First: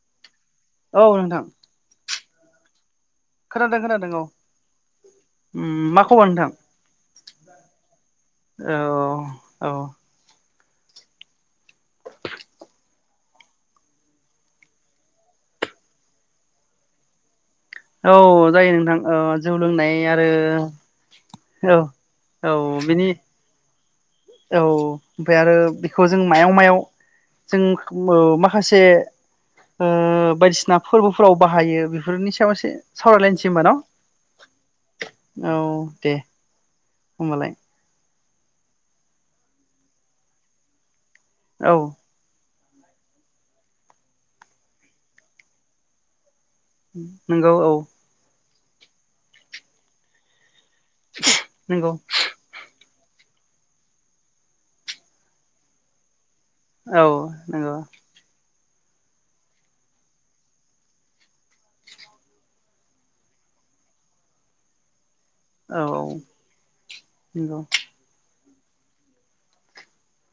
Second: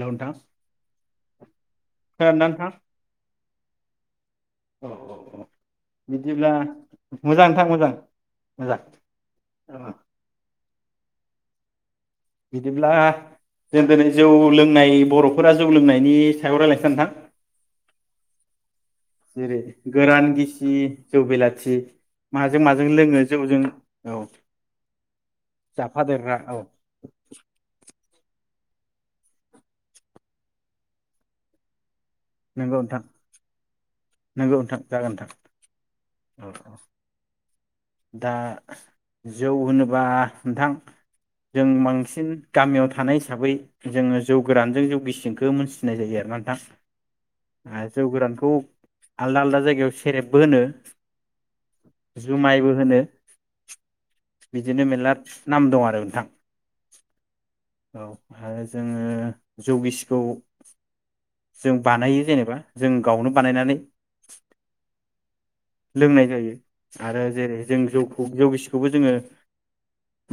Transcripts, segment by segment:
हेल नोंथां औ नोंथां खोनादो ना नोंथां खोनादों खोनादों औ औ औ औ उम मा खबर नोंथां बिदिब्ला मोजांथां मोजां मोजां औ औ बिदिब्ला जों दिनै जौ लोंनाय बर'फोरा जौ लोंनायनि सायाव रायज्लायनो सै नोंथां औ जायो नोंथां औ जौ जेरै लोंनाय गोरान आरो गिसि जौ औ बेलाथि औ माजों माजों बिनि लोङो जौजों औ ओमफ्राय आरो बेखौ जों जाफादेरग्रा मायाव औ मायाव जों औ ओ माखासे बायदिसिना फोरबोफोराव बाहायो बे बेफोरनि सायाव एसे नंगौ नोंथां सावरायलायनोसै होबा न। नंगौ नोंथां जागोन नोंथां औ दे औ [inaudible] दा जौ होनोबा नोंथां जों औ बांसिन गामियाव थानाय हिसाबै जोङो जौ गोरानजों जौ गिसिनखौ मोनथिनाय जायो आरोना बिथां नंगौ औ आरो जौ गोरानखौ आलदा आलदा जायगायाव सेरेबबो होनो नंगौ जुमायबो होनो बिदिनो मेरला नाम दं आरो नोंथां औ नंगौ औ आरो जोङो जौगिसिखौ जों बानायो जेनेबा जों गावनो बानायनानै औ औ लोंनाय जायो आरो नंगौ जेरै जों जौखौ जौसि बेखौबो जोङो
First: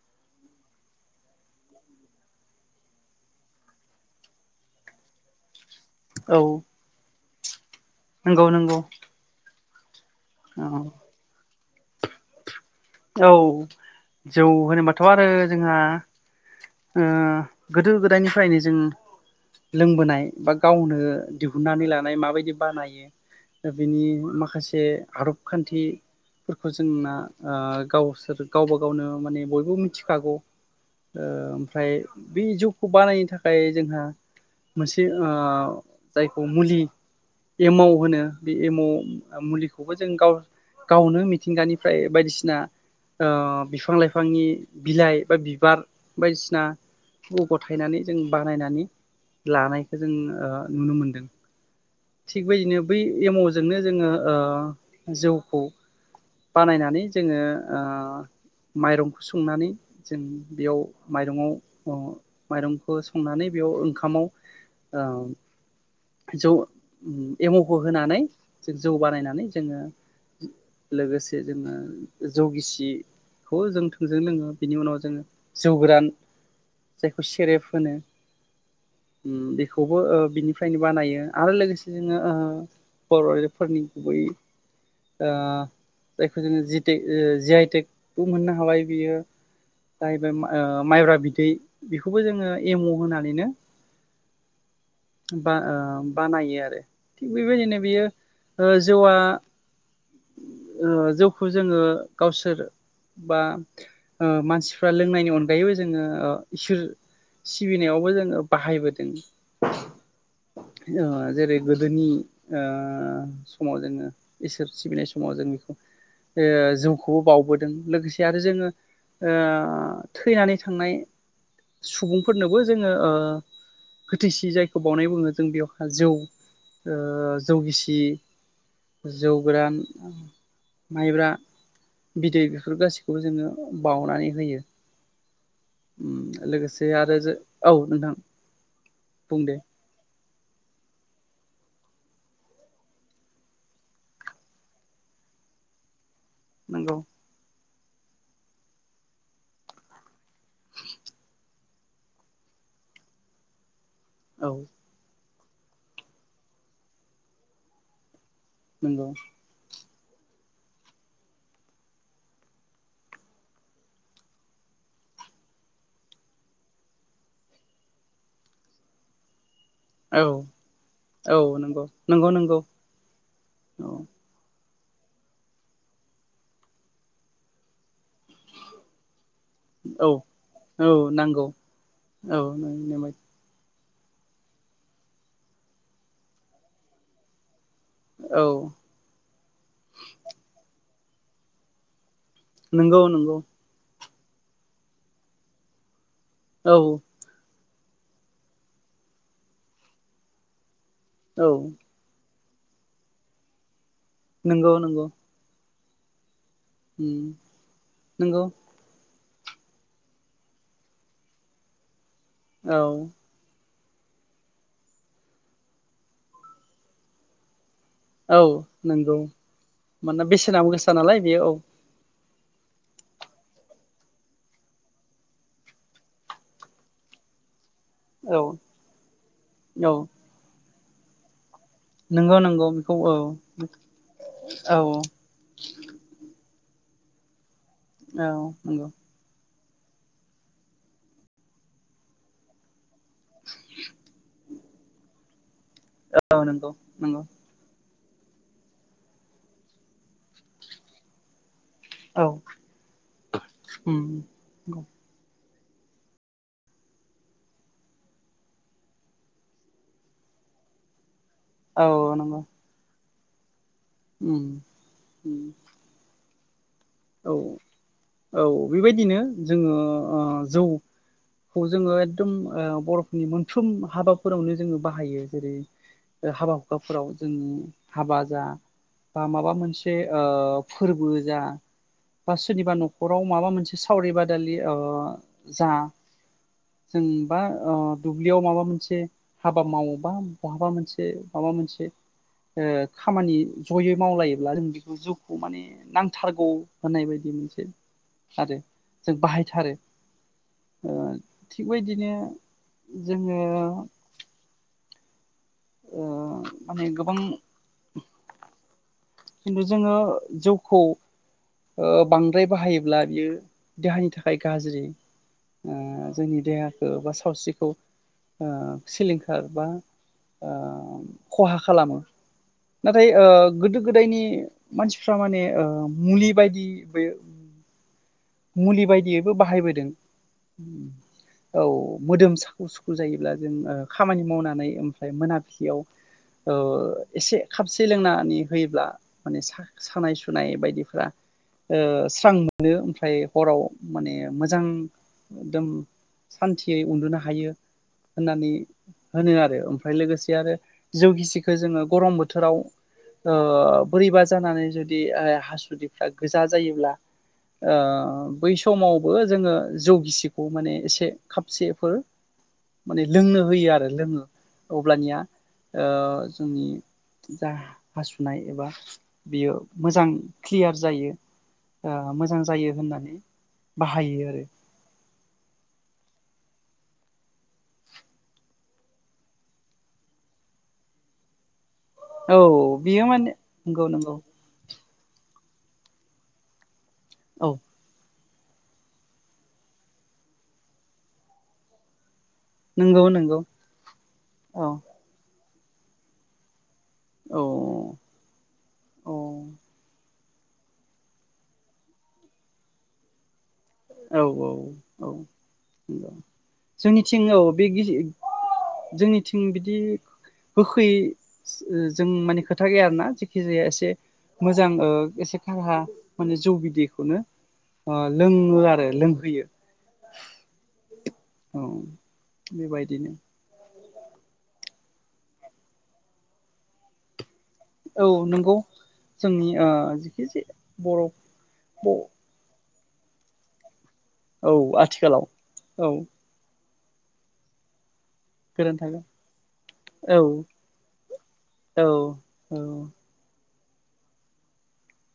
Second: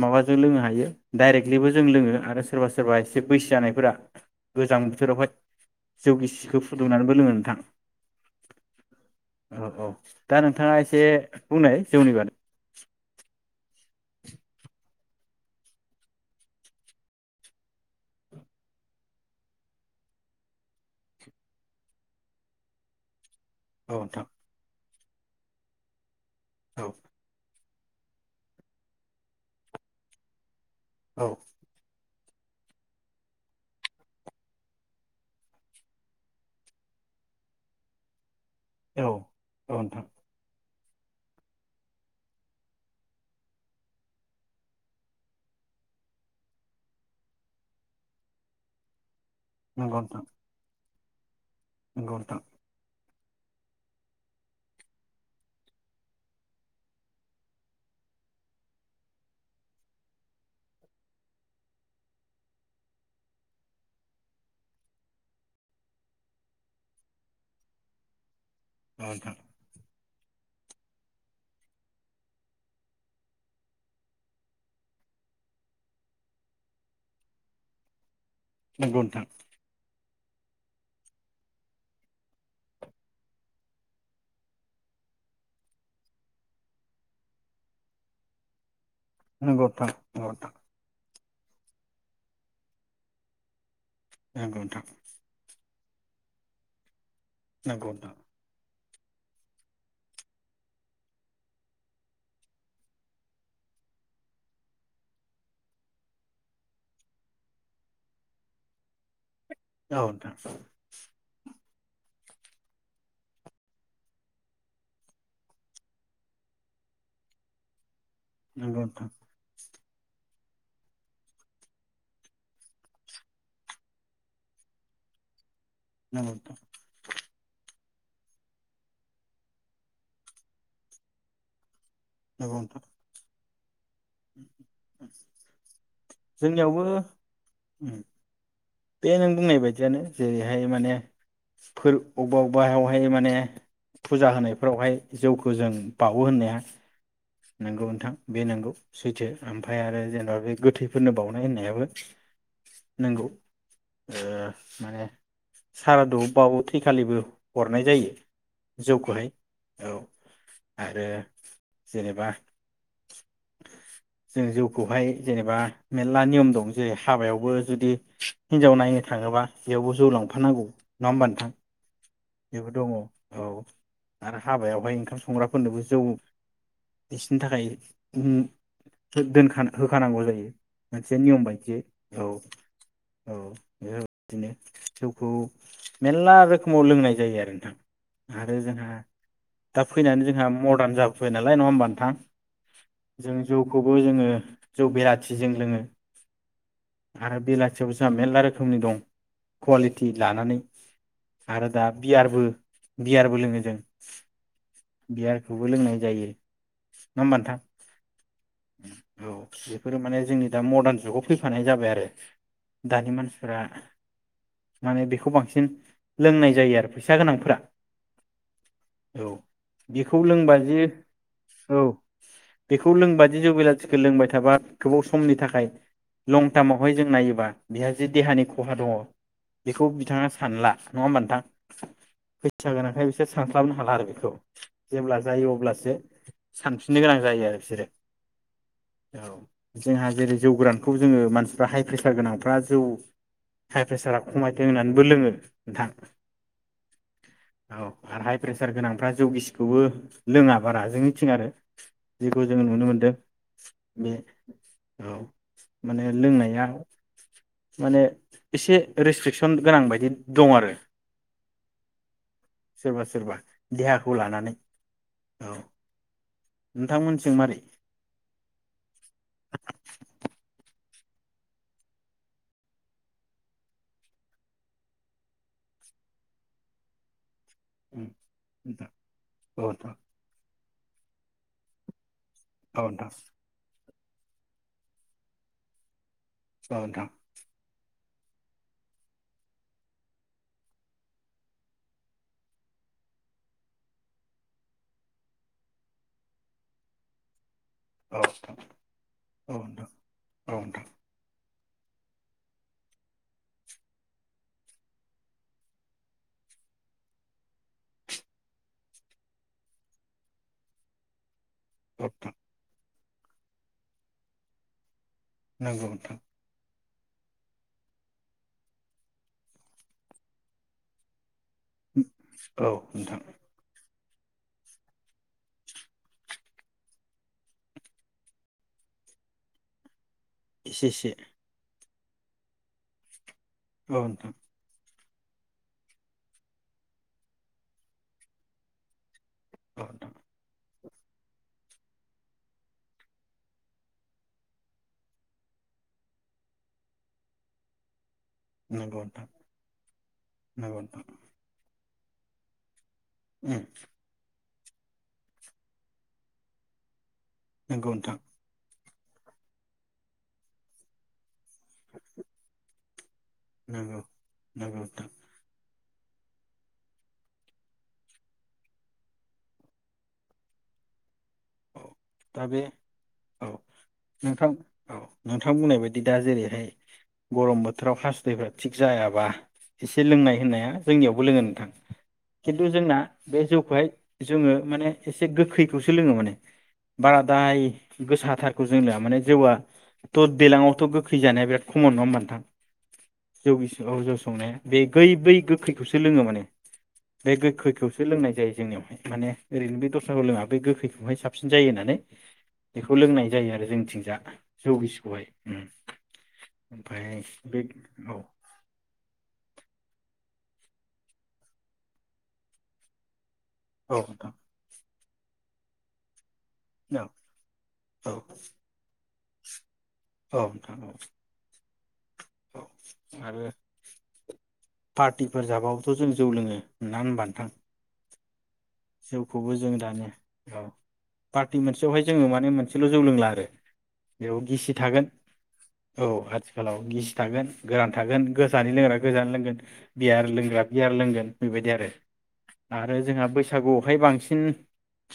माबाजों लोंनो हायो डाइरेक्टलिबो जों लोङो आरो सोरबा सोरबा एसे बैसो जानायफोरा गोजां बोथोरावहाय जौ औ गिसिखौ फुदुंनानैबो लोंङो थां नंगौ नंगौ औ औ दा नोंथाङा औ एसे बुंनाय जौवनि बागै औ जौ होनोबाथ आरो जोंहा ओ गोदो गोदायनिफ्रायनो जों लोंबोनाय बा गावनो दिहुननानै लानाय माबायदि बानायो दा औ बिनि नोंथां माखासे आरब खान्थि फोरखौ औ जों ना ओ गावसोर गावबा गावनो माने बयबो मिथिखागौ औ ओ ओमफ्राय बे जौखौ बानायनो थाखाय जोंहा मोनसे ओ जायखौ मुलि एमाव होनो। बे एम औ औ मुलिखौबो नोंथां जों गाव गावनो मिथिंगानिफ्राय बायदिसिन। सिना ओ बिफां लाइफांनि बिलाइ बा बिबार बायदिसिना गथायनानै जों बानायनानै लानायखौ नंगौ जों नोंथां ओ नुनो मोनदो। दों नंगौ नोंथां थिग बदिनो बै एम जोंनो जोङो ओ जौखौ बानायनानै जोङो ओ माइरंखौ संनानै जों बेयाव माइरङाव अ माइरंखौ संनानै बेयाव ओंखामाव उम जौ उम एमखौ होनानै जो जौ औ नोंथां बानायनानै जोङो लोगोसे जोङो जौगिसिखौ जों थोंजों लोङो बिनि उनाव जोङो जौ गोरान जायखौ सेरेब होनो। नोंगौ नोंथां ओ बेखौबो बिनि फ्रायनो बानायो आरो लोगोसे जोङो ओ बर आरिफोरनि गुबै ओ जायखौ जोङो जिटे ओ जि आइटेकबो मोननो हाबाय। बियो नंगौ जाहैबाय मा नोंथां ओ माइब्रा बिदि। बै बेखौबो जोङो एम होनानैनो नोंगथां बा ओ बानायो आरो। थिग बेबायदिनो नंगौ नोंथां नंगौ बेयो नोंथां ओज जौआ ओ जौखौ जोङो गावसोर बा ओ मानसिफ्रा लोंनायनि अनगायैबो जोङो ओ इसोर सिबिनायावबो जोङो बाहायबोदों। औ नोंथां। ओ जेरै गोदोनि ओ समाव जोङो इसोर सिबिनाय समाव जों बेखौ ओ जौखौबो बावबोदों लोगोसे आरो जोङो नंगौ नोंथां ओ थैनानै थांनाय सुबुंफोरनोबो जोङो ओ इसि जायखौ बावनाय बुङो जों बेयाव जौ ओ नंगौ नोंथां जौ गिसि जौ गोरान माइब्रा बिदै नंगौ बेफोर नोंथां गासैखौबो जोङो बावनानै होयो उम जोंनियावबो लोगोसे आरो जो औ नोंथां। बे नों बुं दे बुंनाय बायदियानो। जेरैहाय माने फोर औबा औबावहाय माने फुजा होनायफोरावहाय जौखौ जों बावो होननाया नंगौ नंगौ नोंथां बे नंगौ सैथो ओमफ्राय आरो जेनबा बे गोथैफोरनो बावउनाय होननायाबो नंगौ। ओ औ माने सारादुबाबो थैखालिबो हरनाय जायो। नंगौ जौखौहाय। औ आरो जेनेबा जों जौखौहाय जेनेबा मेरला नियम दं जेरै हाबायावबो जुदि हिनजाव नायनो थाङोबा बेयावबो जौ औ लांफानांगौ नङा होमबा औ नोंथां। नंगौ नंगौ नंगौ बेबो दङ औ औ आरो हाबायाव बेहाय ओंखाम संग्राफोरनोबो जौ बिसिनि थाखाय दोन औ होखानांगौ जायो औ मोनसे नियम नांगौ बायदिय औ नेमाय औ-औ बेफोरबायदिनो जौखौ मेलला रोखोमाव लोंनाय जायो आरो नोंथां। आरो औ जोंहा दा फैनानै जोंहा मरदार जाबाय। फै नालाय नङा होमबा नोथां। नंगौ जों नंगौ जौखौबो जोङो जौ बेलाथिजों लोङो औ आरो बेला मानसे फुसा मेरला रोखोमनि दं कुवालिटि लानानै। औ। आरो दा बियारबो बियारबो लोङो जों। नंगौ नंगौ बियारखौबो लोंङो जायो नङा होनबा नोंथां। नोंगौ। औ बेफोरो माने जोंनि दा मडार्न जुगाव फैफानाय जाबाय आरो। औ दानि मानसिफोरा माने बेखौ बांसिन लोंनाय जायो आरो फैसा गोनांफोरा औ नंगौ औ बेखौ मानोना लोंबा बेसेनाव जि गोसा नालाय बेयो औ। बेखौ लोंबाय बि जौ बिलाथिखौ लोंबाय थाबा गोबाव समनि थाखाय लं टार्मावहाय जों नायोबा बेहा जे औ देहानि खहा दङ बेखौ औ बिथाङा सानला। नङा होनबा नोंथां? नंगौ नंगौ फैसा बेखौ गोनांखाय औ बिसोर सानस्लाबनो हाला आरो बेखौ औ जेब्ला जायो अब्लासो सानफिननो गोनां जायो आरो बिसोरो औ नंगौ। औ जोंहा जेरै जौ गोरानखौ जोंङो मानसिफ्रा हाय प्रेसार गोनांफ्रा जौ हाय प्रेसारा खमाय लोंनानैबो लोंङो औ नोंगौ नोंगौ। हाय प्रेसार गोनांफ्रा जौगिसिखौबो लोङा बारा जोंनिथिं आरो औ जिखौ जोंङो नुनो मोनदों उम बे औ। माने लोंनाया माने एसे रेस्ट्रिकसन गोनां बायदि दं आरो। औ नंग सोरबा सोरबा देहाखौ लानानै उम औ औ नोंथांमोनथिं मारै औ बिबायदिनो जोंङो अ जौ खौ जोंङो एकदम ओ बर'फोरनि मोनफ्रोम हाबाफोरावनो जोंङो बाहायो जेरै हाबा हुखाफोराव जों औ हाबा जा नोंथां बा माबा औ मोनसे नोंथां ओ फोरबो जा बा सोरनिबा औ नोंथां नखराव माबा मोनसे सा खावरि बादालि अ जा औ नोंथां जोंबा अ दुब्लियाव माबा मोनसे हाबा मावोबा बहाबा मोनसे माबा मोनसे ओ खामानि जयै मावलायोब्ला जों बेखौ जिउखौ माने नांथारगौ होनानाय बायदि मोनसे औ आरो जों बाहायथारो नोंथां औ नोंथां ओ थिगबायदिनो जोंङो ओ माने गोबां खिन्थु जोंङो जौखौ औ बांद्राय बाहायो ब्ला बियो देहानि थाखाय गाज्रि। ओ नोंथां औ नोंथां नंगौ नोंथां जोंनि देहा बबेबा सावस्रिखौ ओ सिलिंखार बा ओ खहा खालामो औ नाथाय नोंथां ओ गोदो गोदायनि मानसिफ्रा माने मुलि बायदि बे मुलि बायदियैबो बाहायबोदों। एसे एसे औ मोदोम साखु सुखु जायोब्ला जों आ औ खामानि नोंथां मावनानै फ्राय मोनाबिलियाव औ एसे खाबसे लोंनानै होयोब्ला माने औ नोंथां सानाय सुनाय बायदिफोरा ओ स्रां मोनो थाय हराव माने मोजां एकदम सान्थियै उन्दुनो हायो। होननानै नंगौ नोंथां होनो आरो ओमफ्राय लोगोसे आरो नंगौ नोंथां जौ गिसिखौ जोङो गरम बोथोराव ओ उम बोरैबा जानानै जुदि हासुदैफ्रा गोजा जायोब्ला ओ नंगौ नोंथां बै समाव खौबो जोङो जौ गिसिखौ माने एसे खपसेफोर माने लोंनो होयो आरो नंगौ लोङो नंगौ नोंथां अब्लानिया ओ जोंनि जा हासुनाय एबा बियो मोजां क्लियार जायो। औ मोजां दा बे जायो होननानै औ बाहायो आरो नोंथां औ नोंथां बुंनाय बायदि दा जेरै फ्राय गरम बोथोराव खासुदैफ्रा थिग जायाबा एसे लोंनाय होननाया जोंनियावबो लोङो नोंथां। खिन्थु औ जोंना बियो माने बे जौखौहाय नंगौ नंगौ जोङो माने एसे गोग्खैखौसो लोङो माने औ बारादाय गोसा थारखौ जों लया माने जौआ थ देलाङावथ गोखै जानाया बिराद खमन नङा होनबा नोंथां। नंगौ नंगौ जौ गिसि औ जौ संनाया औ बे गै बै गो खैखौसो लोङो माने बे औ गोखैखौसो लोंनाय जायो जोंनियावहाय औ माने ओरैनो बे दस लोङा बे गोखैखौहाय साबसि जायो होननानै बेखौ लोंनाय जायो आरो जोंथिंजा औ औ जौ औ गिसिखौहाय उम जोंनिथिं औ बे गि औ जोंनिथिं बिदि गोखैै जों माने खोथा गैया आरोना खि जाया एसे औ नोंथां मोजां ओ एसेखां हा माने जौ औ बिदैखौनो औ लों ओ आरो लोंहोयो औ नोंथां औ औ औ बेबायदिनो आरो पार्टिफोर जाबावो थ जों जौ लोङो नडा होनबा नोंथां? औ नोंगौ। जौ खौबो जों दानो औ बर' पार्टि मोनसेयावहाय जोंङो माने मोन सेल जौ लोंला आरो। बेयाव औ गिसि थागोन आथिखालाव औ आ खालाव गिसि थागोन गोरान थागोन गोजानि गोरान लोंग्राया थागोन गोजानि लोंगोन बियार औ लोंग्राया बियार लोंगोन बे बायदि औ आरो औ आरो बैसा सागुआवहाय बांसिन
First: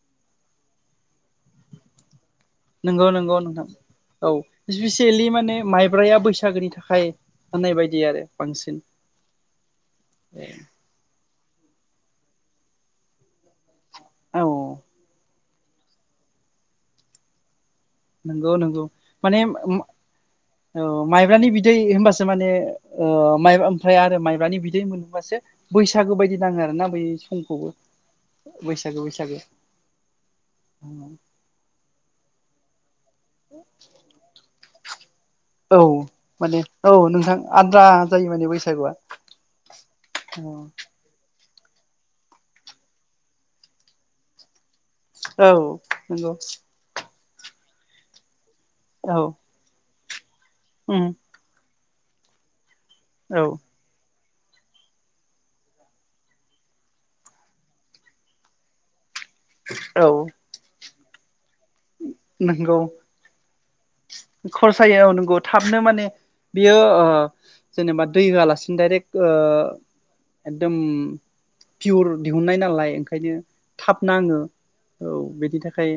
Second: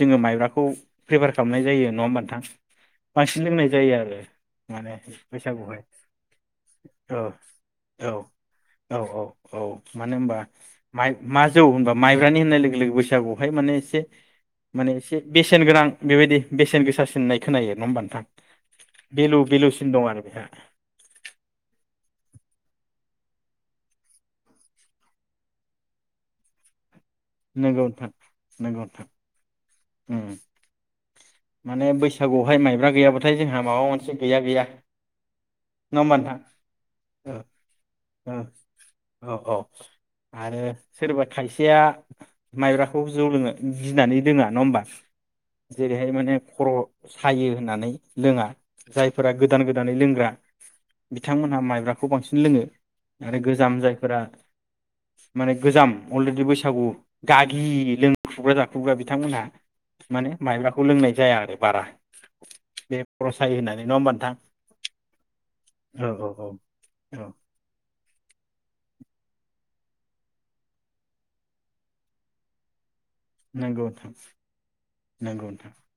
जोंङो माइब्राखौ प्रिफार खालामनाय जायो नंङा होमबा नोंथां? नंगौ नंगौ बांसिन नोंथां लोंनाय जायो आरो औ माने स्पिसियेलि माने बैसागुआवहाय माइब्राया बैसागोनि थाखाय औ होननाय बायदि औ आरो बांसिन औ औ औ मानो होनबा ए माइ मा जौ होनबा माइब्रानि होननाय लोगो लोगो बैस सागुआवहाय माने से औ माने एसे बेसेन गोनां बेबायदि बेसेन गोसा सिननाय खोनायो। नङा होमबा नोंथां नंगौ नंगौ भेलु माने भेलुसिन दं आरो बेहा औ माइब्रानि बिदै होनबासो माने ओ माइ माइब्रा ओमफ्राय आरो माइब्रानि बिदै मोनोबासो बैसागो बायदि नांङो आरोना बै समखौबो नोंगौ नोंथां नोंगौ बैसागो था बैसागो माने बैसागु बाय माइब्रा गैया बा थाय जोंहा माबा मोनसे गैया गैया औ नङा होमबा नोंथां माने औ नोंथां आद्रा जायो माने बैसागुआ औ औ आरो उम सोरबा खायसेया माइब्राखौ जौ लोंङो गिनानै लोंङा नमबा औ जेरै हाय नंगौ माने खर' सायो होननानै लोंङा। औ जायफोरा गोदान गोदानै लों ग्रा उम बिथां मोनहा माइब्रा खौ बांसिन लोंङो। आरो औ गोजाम जायफोरा माने गोजाम अलरेडि बैसागु गागि लोंख्रुबग्रा जाख्रुबग्रा बिद थांमोनहा औ माने माइब्रा खौ लोंनाय जाया आरो बारा नंगौ बे खर' सायो होननानै नङा होमबा नोंथां खर'सायो अ नंगौ थाबनो औ माने औ औ बियो ओ औ जेनेबा दै होआलासिनो दडायरेक्ट एकदम पियर दिहुननाय नालाय ओंखायनो नंगौ थाब नोंथां नांङो औ नंगौ बेनि नोंथां थाखाय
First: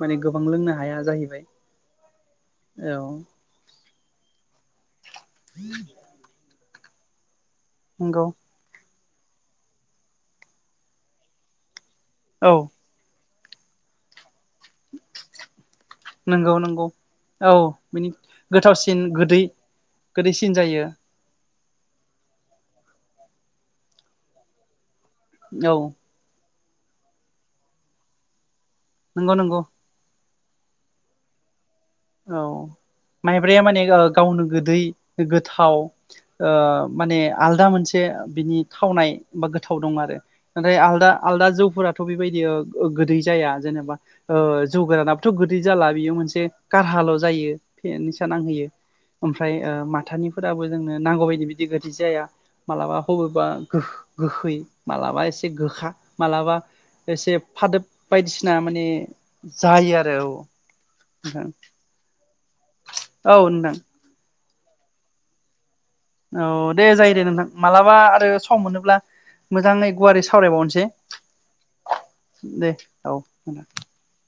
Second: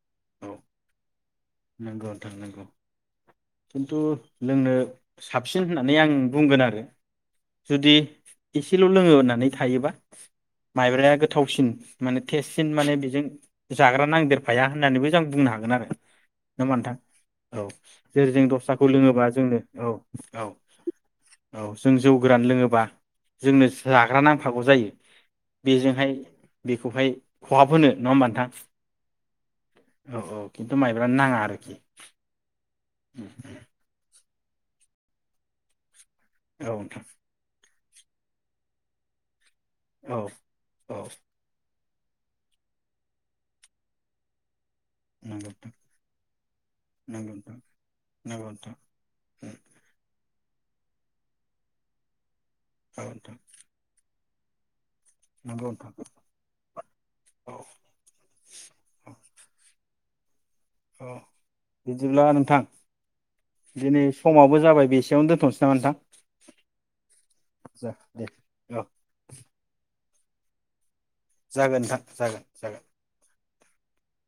माने गोबां औ लोंनो हाया जाहैबाय नंगौ ओनथां नंगौ औ खिन्थु लोंनो साबसिन होननानै आं बुंगोन आरो जुदि नंगौ इसेल' लोङो होननानै थायोबा माइब्राया गोथावसिन माने औ थेेजसिन माने बेजों जाग्रा नांदेर हाया होननानैबो जों बुंनो हागोन आरो नंगौ नङा होमबा नंगौ नोंथां औ बिनि जेरै जों दस्राखौ गोथावसिन लोङोबा गोदै जोंनो औ औ गोदैसिन जायो औ जों जौ गोरान लोङोबा जोंनो जाग्रा नांफागौ जायो औ बेजोंहाय बेखौहाय खहाब होनो नङा होमबा नोंथां? नंगौ नंगौ अ औ खिन्थु माइ नाङा आरोखि औ मायब्राया माने ओ गावनो गोदै गोथाव ओ औ नोंथां माने आलदा मोनसे बिनि थावनाय बा गोथाव दं आरो औ नाथाय औ आलदा आलदा जौफोरा थ बेबायदि ओ ओ गोदै जाया जेनेबा ओ जौ गोरानाबोथ नंगौ गोदै नोंथां जाला बियो मोनसे हाल जायो फे निसा नंगौ नोंथां नंगौ नांहोयो नोंथां ओमफ्राय ओ माथानि फोराबो जोंनो नांगौ बायदि बिदि बादि जाया मालाबा औ नोंथां हबेबा गो गोखै मालाबा एसे नंगौ गोखा, नोंथां मालाबा एसे औ फादोब बायदिसिना माने जायो आरो औ अ नोंथां बिदिब्ला नों थां औ नोंथां दिनै समाबो जाबाय बेसेयाव दोनथसै नामा नोंथां? औ दे जायो दे नोंथां जा मालाबा दे आरो सम औ मोनोब्ला मोजाङै गुवारै सावराय बावनोसै जागोन नोंथां जागोन जागोन। [unintelligible]